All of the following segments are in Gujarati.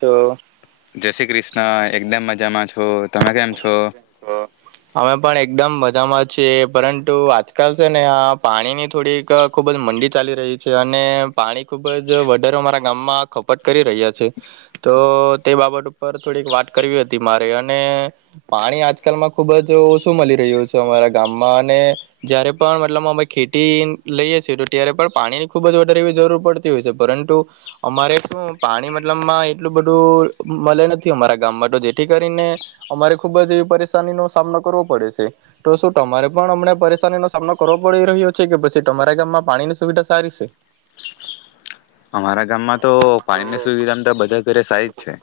તો જૈસે ક્રિસ્ હ એકદમ મજામાં છ અમે પણ એકદમ બધામાં છે પરંતુ આજકાલ છે ને આ પાણીની થોડીક ખુબ જ મંડી ચાલી રહી છે અને પાણી ખુબ જ વડરો મારા ગામમાં ખપટ કરી રહ્યા છે તો તે બાબત ઉપર થોડીક વાત કરવી હતી મારે. અને પાણી આજકાલમાં ખૂબ જ ઓછું મળી રહ્યું છે અમારા ગામમાં અને જ્યારે પણ મતલબ અમે ખેતી લઈએ છીએ તો ત્યારે પણ પાણીની ખૂબ જ વધારે એવી જરૂર પડતી હોય છે પરંતુ અમારે શું પાણી મતલબમાં એટલું બધું મળે નથી અમારા ગામમાં તો જેથી કરીને અમારે ખુબ જ એવી પરેશાની નો સામનો કરવો પડે છે તો શું તમારે પણ હમણાં પરેશાની નો સામનો કરવો પડી રહ્યો છે કે પછી તમારા ગામમાં પાણીની સુવિધા સારી છે. અમારા ગામમાં તો પાણીની સુવિધામાં તો બધા ઘરે સાઈજ છે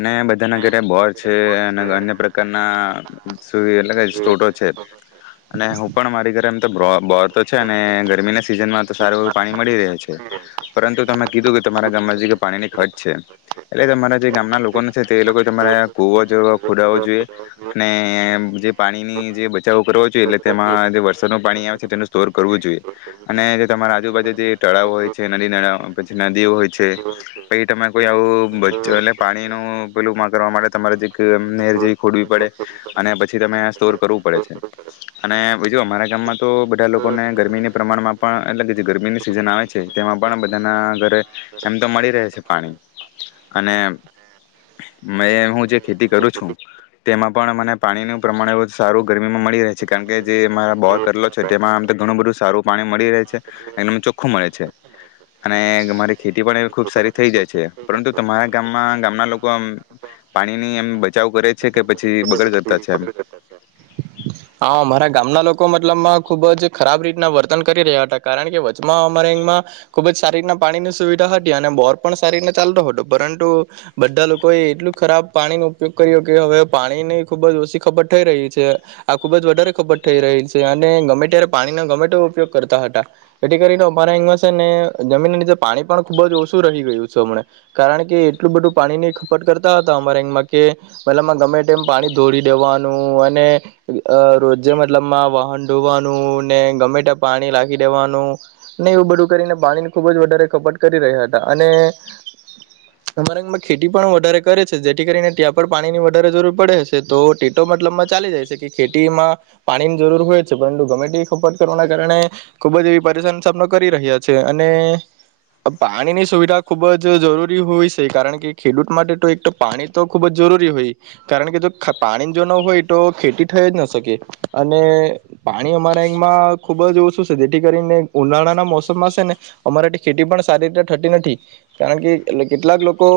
અને બધા ના ઘરે બોર છે. અન્ય પ્રકારના એટો છે અને હું પણ મારી ઘરે એમ તો બોરતો છે અને ગરમીના સિઝનમાં તો સારું એવું પાણી મળી રહે છે. પરંતુ તમે કીધું કે તમારા ગામમાં જે પાણીની ખર્ચ છે એટલે તમારા જે ગામના લોકો ન છે તે લોકો તમારા કુવો જેવી ખોદાવો જોઈએ અને જે પાણીની જે બચાવો કરવો જોઈએ, એટલે તેમાં જે વરસાદનું પાણી આવે છે તેનું સ્ટોર કરવું જોઈએ અને જે તમારા આજુ બાજુ જે તળાવ હોય છે નદીના પછી નદી હોય છે, પછી તમે કોઈ આવું બ એટલે પાણી નું પેલું કરવા માટે તમે નજીક એમ નહેર જેવી ખોડવી પડે અને પછી તમે સ્ટોર કરવું પડે છે અને બીજું અમારા ગામમાં તો બધા લોકોને ગરમીની પ્રમાણમાં પણ એટલે કે જે ગરમીની સિઝન આવે છે તેમાં પણ બધાના ઘરે એમ તો મળી રહે છે પાણી અને મેં હું જે ખેતી કરું છું, તેમાં પણ પાણીનું પ્રમાણ એવું સારું ગરમીમાં મળી રહે છે, કારણકે જે અમારા બોર કરલો છે, તેમાં આમ તો ઘણું બધું સારું પાણી મળી રહે છે એમ નેમ ચોખ્ખું મળે છે. અને મારી ખેતી પણ ખુબ સારી થઈ જાય છે, પરંતુ તમારા ગામમાં ગામના લોકો આમ પાણીની એમ બચાવ કરે છે કે પછી બગડ કરતા છે એમ. હા અમારા ના વર્તન કરી રહ્યા હતા, કારણકે વચ્ચમાં અમારેમાં ખૂબ જ સારી રીતના પાણીની સુવિધા હતી અને બોર પણ સારી રીતના ચાલતો હતો, પરંતુ બધા લોકોએ એટલું ખરાબ પાણીનો ઉપયોગ કર્યો કે હવે પાણીની ખૂબજ ઓછી ખબત થઈ રહી છે આ ખૂબજ વધારે ખબત થઈ રહી છે અને ગમે ત્યારે પાણીનો ગમે તેવો ઉપયોગ કરતા હતા. એથી કરીને અમારાંગમાં છે ને જમીન નીચે પાણી પણ ખુબજ ઓછું રહી ગયું છે હમને, કારણકે એટલું બધું પાણી ની ખપટ કરતા હતા અમારા અંગમાં કે મતલબમાં ગમે ટાઈમ પાણી ધોરી દેવાનું અને રોજે મતલબમાં વાહન ધોવાનું ને ગમે ત્યાં પાણી લાખી દેવાનું, એવું બધું કરીને પાણીની ખુબ જ વધારે ખપટ કરી રહ્યા હતા અને અમારામાં ખેતી પણ વધારે કરે છે, જેથી કરીને ત્યાં પર પાણી ની વધારે જરૂર પડે છે તો તેતો મતલબમાં ચાલી જાય છે કે ખેતીમાં પાણીની જરૂર હોય છે, પરંતુ ગમે તે ખપટ કરવાના કારણે ખૂબજ એવી પરેશાન સામનો કરી રહ્યા છે અને પાણીની સુવિધા ખુબજ જરૂરી હોય છે, કારણકે ખેડૂત માટે તો એક તો પાણી તો ખૂબજ જરૂરી હોય, કારણકે જો પાણી જો ન હોય તો ખેતી થઈજ ન શકે અને પાણી અમારામાં ખૂબજ ઓછું છે, જેથી કરીને ઉનાળાના મોસમમાં છે ને અમારાથી ખેતી પણ સારી રીતે થતી નથી, કારણકે કેટલાક લોકો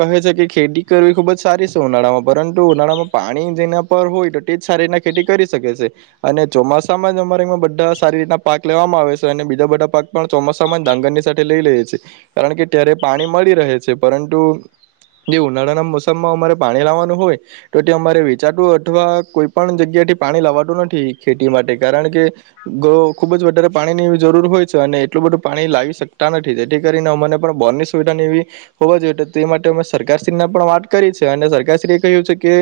કહે છે કે ખેતી કરવી ખૂબ જ સારી છે ઉનાળામાં, પરંતુ ઉનાળામાં પાણી જેના પર હોય, તો તેજ સારી રીના ખેતી કરી શકે છે અને ચોમાસામાં જ અમારેમાં બા સારી રીતના પાક લેવામાં આવે છે અને બીજા બધા પાક પણ ચોમાસામાં ડાંગર ની સાથે લઈ લઈએ છે કારણ કે ત્યારે પાણી મળી રહે છે, પરંતુ જે ઉનાળાના મોસમમાં અમારે પાણી લાવવાનું હોય, તો તે અમારે વેચાતું અથવા કોઈ પણ જગ્યાથી પાણી લવાતું નથી ખેતી માટે, કારણકે તો ખૂબજ વધારે પાણીની એવી જરૂર હોય છે અને એટલું બધું પાણી લાવી શકતા નથી, જેથી કરીને અમાને પણ બોનની સુવિધાની એવી હોવા જોઈએ તો તે માટે અમે સરકારશ્રીને પણ વાત કરી છે અને સરકારશ્રી એ કહ્યું છે કે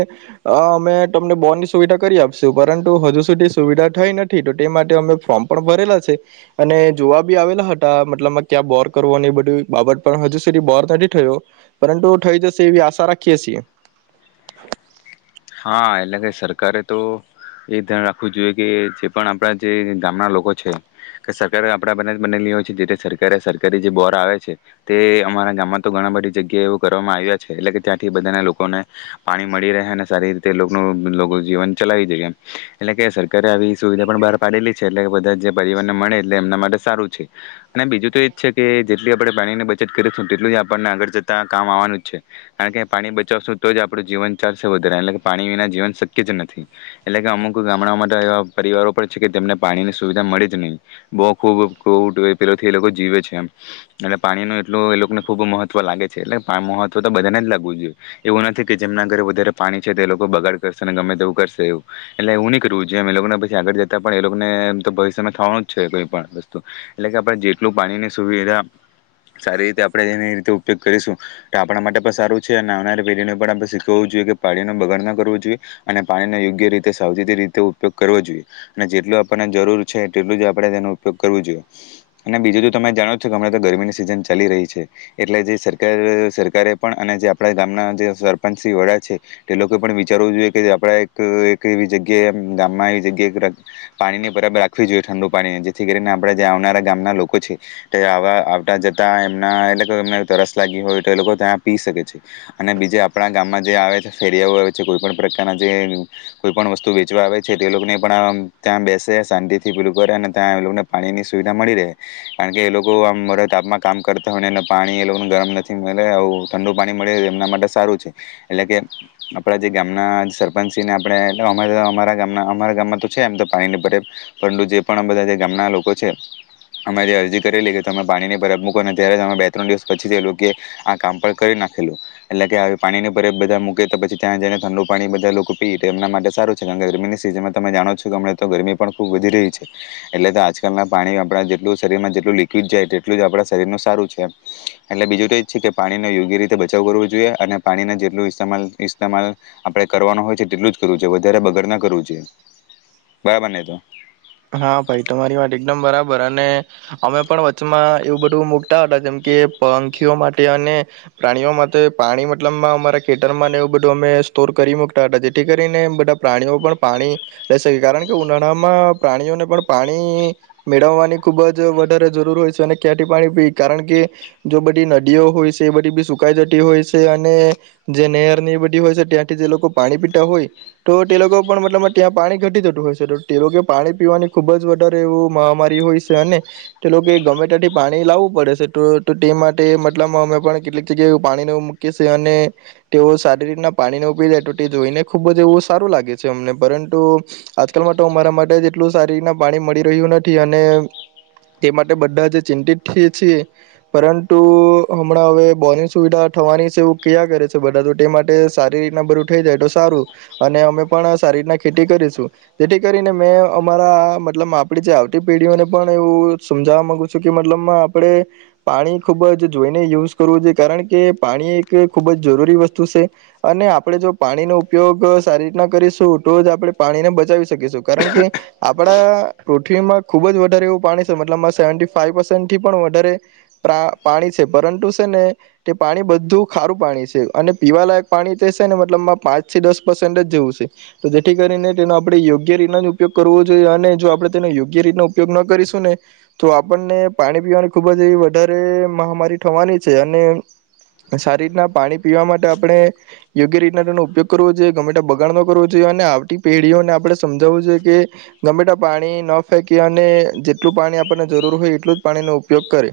અમે તમને બોનની સુવિધા કરી આપશું, પરંતુ હજુ સુધી સુવિધા થઈ નથી તે માટે અમે ફોર્મ પણ ભરેલા છે અને જોવા બી આવેલા હતા મતલબ માં ક્યાં બોર કરવો ને એ બઢુ બાબત પણ હજુ સુધી બોર નથી થયો, પરંતુ ઠઈ જશે એવી આશા રાખીએ સીએ હા એટલે કે સરકારે તો એ ધ્યાન રાખવું જોઈએ કે એ છે પણ આપણા જે ગામના લોકો છે કે સરકારે આપણા બધા જ બનેલી હોય છે જે તે સરકારે સરકારી જે બોર આવે છે તે અમારા ગામમાં તો ઘણા બધી જગ્યાએ એવું કરવામાં આવ્યા છે એટલે કે ત્યાંથી બધાના લોકોને પાણી મળી રહે અને સારી રીતે લોકનું લોકો જીવન ચલાવી દેય એમ એટલે કે સરકારે આવી સુવિધા પણ બહાર પાડેલી છે એટલે કે બધા જે પરિવવારને મળે એટલે એમના માટે સારું છે અને બીજું તો એજ છે કે જેટલી આપણે પાણીની બચત કરીશું તેટલું જ આપણને આગળ જતા કામ આવવાનું જ છે કાણ કે પાણી બચાવશું તો જ આપણું જીવન ચાલશે વ એટલે કે પાણી વિના જીવન શક્ય જ નથી, એટલે કે અમુક ગામડાઓ માટે એવા પરિવારો પણ છે, કે તેમને પાણીની સુવિધા મળે જ નઈ બો ખૂબ [unintelligible] પેલેથી એ લોકો જીવે છે એમ એટલે પાણીનું એટલું એ લોકને ખુબ મહત્વ લાગે છે એટલે પા મહત્વ તો બધાને જ લાગવું જોઈએ, એવું નથી કે જેમના ઘરે વધારે પાણી છે તે એ લોકો બગાડ કરશે ને ગમે તેવું કરશે એવું એટલે એવુ ની કરવું જોએ અમે લોકોને પછી આગળ જતા પણ એ લોકોને એમ તો ભવિષ્યમાં થવાનું જ છે કોઈ પણ વસ્તુ એટલે કે આપણે જેટલું પાણીની સુવિધા સારી રીતે આપણે એની રીતે ઉપયોગ કરીશું, તો આપણા માટે પણ સારું છે અને આવનારી પેઢીને પણ આપણે શીખવવું જોઈએ કે પાણીનો બગાડ ન કરવો જોઈએ અને પાણીનો યોગ્ય રીતે સાવચેતી રીતે ઉપયોગ કરવો જોઈએ અને જેટલું આપણને જરૂર છે તેટલું જ આપણે તેનો ઉપયોગ કરવો જોઈએ અને બીજું તો તમે જાણો જ છો કે હમણાં તો ગરમીની સિઝન ચાલી રહી છે એટલે જે સરકાર સરકારે પણ અને જે આપડા ગામના જે સરપંચ સી વડા છે એ લોકો પણ વિચારવું જોઈએ કે જે આપડા એક એક એવી જગ્યાએ અમ્ ગામમાં એ જગ્યાએ [unintelligible] પાણીની પરબ રાખવી જોઈએ ઠંડુ પાણીને જેથી કરીને આપણે ત્યાં આવનારા ગામના લોકો છે, તે આવા આવતા જતા એમના એટલે કે એમને તરસ લાગી હોય, તો એ લોકો ત્યાં પી શકે છે અને બીજે આપણા ગામમાં જે આવે છે ફેરિયાઓ આવે છે, કોઈ પણ પ્રકારના જે કોઈ પણ વસ્તુ વેચવા આવે છે, તે એ લોકોને પણ આ ત્યાં બેસે શાંતિથી પીલું કરે અને ત્યાં એ લોકોને પાણીની સુવિધા મળી રે, કાણ કે એ લોકો આમ મરે તાપમાં કામ કરતા હોય ને એ પાણી એ લોકોને ગરમ નથી મલે આવુ ઠંડુ પાણી મળે એ એમના માટે સારું છે એટલે કે આપણા જે ગામના સરપંચસીને આપણે અમારા અમારા ગામના અમારા ગામમાં તો છે એમ તો પાણીની પર પરંતુ જે પણ બધા જે ગામના લોકો છે અમે જે અરજી કરેલી કે તમે પાણીની પરબ મૂકો ને ત્યારે જ અમે બે ત્રણ દિવસ પછી જ એ લોકે આ કામ પર કરી નાખેલું એટલે કે આવી પાણીની પરબ બધા મૂક કે તો પછી ત્યાં જઈને ઠંડુ પાણી બધા લોકો પીએ કે એમના માટે સારું છે, કાણ કે ગરમીની સિઝનમાં તમે જાણો છો કે અમણે તો ગરમી પણ ખૂબ વધી રહી છે એટલે તો આજકાલના પાણી આપણા જેટલું શરીરમાં જેટલું લિક્વિડ જાય તેટલું જ આપણા શરીરનું સારું છે એમ એટલે બીજું તો એ જ છે કે પાણીનો યોગ્ય રીતે બચાવ કરવો જોઈએ અને પાણીને જેટલું ઇસ્તેમાલ ઇસ્તમાલ આપડે કરવાનો હોય છે તેટલું જ કરવું જોઈ વધારે બગડ ના કરવું જોએ, બરાબર ને તો હા ભાઈ તમારી માટે એકદમ બરાબર અને અમે પણ વચચમાં એવું બઢુ મુૂકટા હતા, જેમ કે પંખીઓ માટે અને પ્રાણીઓ માટે પાણી મતલબમાં અમારા ખેટરમાં ને એવું બધું અમે સ્તોર કરી મુકતા હતા જેથી કરીને બઢા પ્રાણીઓ પણ પાણી [unintelligible] કારણ કે ઉનાળામાં પ્રાણીઓને પણ પાણી મેળવવાની ખુબ જ વઢારે જરૂર હોય છે અને ક્યાંઠી પાણી પી કારણ કે જો બઢી નદીઓ હોય છે એ બધી બી સુકાઈ જટી હોય છે અને જે નેહરની એ બઢી હોય છે, ત્યાંથી જે લોકો પાણી પીટા હોય ટો ટે લોકો પણ મતલબ ત્યાં પાણી ઘટી જટુ હોય છે ટો તે લોકો પાણી પીવાની ખૂબ જ વઢારે એવું મહામારી હોય સે અને ટે લોકે ગમે તાંથી પાણી લાવવું પડે સે, ટો ટે માટે મતલબમાં અમે પણ કેટલીક જગ્યાએ એવુ ને પાણીને એવુ મૂકીએ સે અને ટેઓ સારી રીતના પાણી ને એવુ પી જાય તો તે જોઈને ખૂબ જ એવું સારું લાગે છે અમને પરંતુ આજકાલમાં ટો અમારા મા ટે જેટલું સારી રીતના પાણી મળી રહ્યું નથી અને તે માટે બઢા જ ચિંતિત [unintelligible] છીએ પરંતુ અમણાં અવે બોરની સુવિધા થવાની સે એવુ કિયા કરે છે બઢા ટો ટે માટે સારી રીતના બરું થઈ જાય તો સારું અને અમે પણ સારી રીતના ખેટી કરીશું જેઠી કરીને મેં અમારા મતલબ માં આપડી જે આવતી પેઢીઓને પણ એવું સમજાવવા માગુ છું, કે મતલબ માં આપડે પાણી ખુબ જ જોઈને યુઝ કરવું જોઈએ, કારણ કે પાણી એક ખુબ જ જરૂરી વસ્તુ છે અને આપણે જો પાણીનો ઉપયોગ સારી રીતના કરીશું તો જ આપણે પાણીને બચાવી શકીશું. કારણ કે આપણા પૃથ્વીમાં ખૂબ જ વધારે એવું પાણી સે, મતલબમાં સેવન્ટી ફાઈવ પર્સેન્ટથી પણ વધારે પ્રા પાણી છે પરંટુ સે ને તે પાણી બધું ખારું પાણી છે અને પીવાલાયક પાણી જે સે ને મતલબમાં પાંચથી દસ પર્સેન્ટ જ જેવું સે, તો જેઠી કરીને તેનો આપણે યોગ્ ગ્ય રીતના જ ઉપયોગ કરવો જોઈએ અને જો આપણે તેનો યોગ્ય રીતનો ઉપયોગ ન કરીશું ને, તો આપણને પાણી પીવાની ખુબ જ એવી વધારે મહામારી થવાની છે અને સારી રીતના પાણી પીવા માટે આપણે યોગ્ય રીતના તેનો ઉપયોગ કરવો જોઈએ, ગમે ટેમ બગાડ ન કરવો જોઈએ અને આવતી પેઢીઓને આપણે સમજાવું જો કે ગમે ટેમ પાણી ન ફેંકીએ અને જેટલું પાણી આપણને જરૂર હોય એટલું જ પાણીનો ઉપયોગ કરે.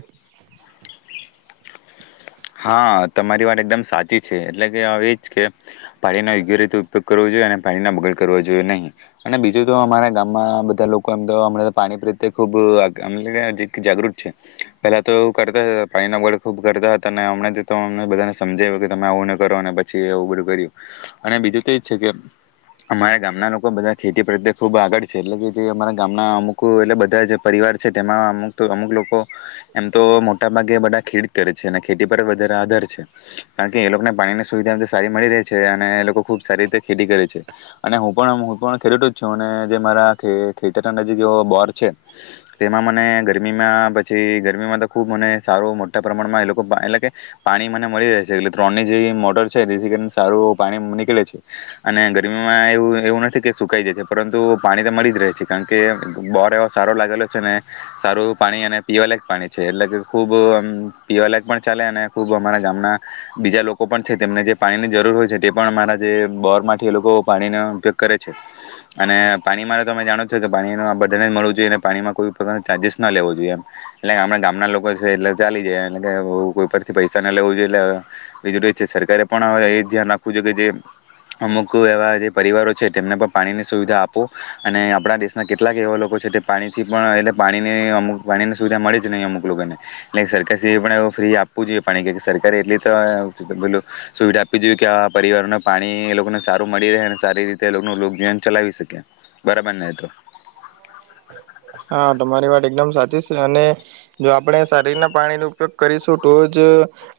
હા તમારી વાત એકદમ સાચી છે એટલે કે અવે એ જ કે પાણીનો યોગ્ય રીતે ઉપયોગ કરવો જોઈએ અને પાણીના બગડ કરવો જોઈએ નઈ અને બીજું તો અમારા ગામમાં બધા લોકો એમ તો અમણે પાણી પ્રત્યે ખૂબ [unintelligible] જાગૃત છે, પહેલા તો એવુ કરતા તા પાણીનો બગાડ ખૂબ કરતા અને અમણે તે તો અમને બધાને સમજાય્વુ કે તમે આવું ન કરો ને પછી એવું બઢુ કર્યું અને બીજું તો એજ છે કે અમારા ગામના લોકો બધા ખેતી પ્રત્યે ખુબ આગળ છે, એટલે કે જે અમારા ગામના અમુક એટલે બધા જે પરિવાર છે, તેમાં અમુક તો અમુક લોકો એમ તો મોટા ભાગે બધા ખેડી જ કરે છે અને ખેતી પર વધારે આધાર છે, કાણ કે એ લોકોને પાણીની સુવિધા બધી સારી મળી રે છે અને એ લોકો ખૂબ સારી રીતે ખેતી કરે છે અને હું પણ હું પણ ખેડૂત જ છું અને જે મારા ખે ખેતત નજીક એવો બોર છે, તેમાં મને ગરમીમાં પછી ગરમીમાં તો ખૂબ મને સારું મોટા પ્રમાણમાં એ લો કો બ એટલે કે પાણી મને મળી રહે છે એટલે ત્રણ ની જેવી મોટર છે, જેથી કરીને સારું પાણી નીકળે છે અને ગરમીમાં એવું એવું નથી કે સુકાઈ જાય છે, પરંતુ પાણી તો મળી જ રહે છે, કાણ કે બ બોર એવો સારો લાગેલો છે ને સારું એવુ પાણી અને પીવાલાયક પાણી છે એટલે કે ખુબ આમ પીવાલાયક પણ ચાલે અને ખુબ અમારા ગામના બીજા લોકો પણ છે તેમને જે પાણીની જરૂર હોય છે, તે પણ અમારા જે બોર માંથી એ લોકો પાણીનો ઉપયોગ કરે છે અને પાણી મારે તમે જાણો જ છો કે પાણીનો આ બધાને મળવું જોઈએ અને પાણીમાં કોઈ પ્રકારનાં ચાર્જીસ ન લેવો જોઈએ એમ, એટલે આપણા ગામના લોકો છે એટલે ચાલી જાય [unintelligible] કોઈ પરથી પૈસા ન લેવું જોઈ એટલે બીજુ તો એજ છે સરકારે પણ અવે એ ધ્યાન રાખવું જોઈએ કે જે અમુક એવા જે પરિવારો છે તેમને પણ પાણીની સુવિધા આપો અને આપણા દેશના કેટલાક એવા લોકો છે તે પાણીથી પણ એટલે પાણીની અમુક પાણીની સુવિધા મળે જ નહીં અમુક લોકોને એટલે સરકે પણ ફ્રી આપવું જોઈએ પાણી સરકારે એટલી તો પે સુવિધા આપવી જોઈએ કે આ પરિવારોને પાણી એ લોકોને સારું મળી રહે અને સારી રીતેનું લોકજીવન ચલાવી શકે બરાબર ને તો હા તમારી વાત એકદમ સાચી છે અને જો આપણે સારી રીતના પાણીનો ઉપયોગ કરીશું તો જ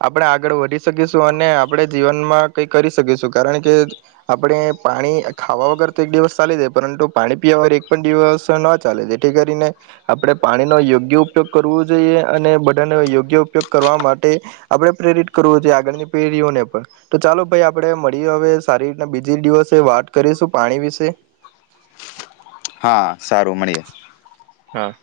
આપણે આગળ વધી શકીશું અને આપણે જીવનમાં કઈ કરી શકીશું કારણ કે આપણે પાણી ખાવા વગર તો એક દિવસ ચાલી જાય પરંતુ પાણી પીવા વગર એક પણ દિવસ ન ચાલે દે જેથી કરીને આપણે પાણીનો યોગ્ય ઉપયોગ કરવો જોઈએ અને બધાનો યોગ્ય ઉપયોગ કરવા માટે આપણે પ્રેરિત કરવો જોઈએ આગળની પેઢીઓને પણ તો ચાલો ભાઈ આપણે મળીએ હવે સારી રીતના બીજ દિવસે વાત કરીશું પાણી વિશે. હા સારું મળીએ. હા.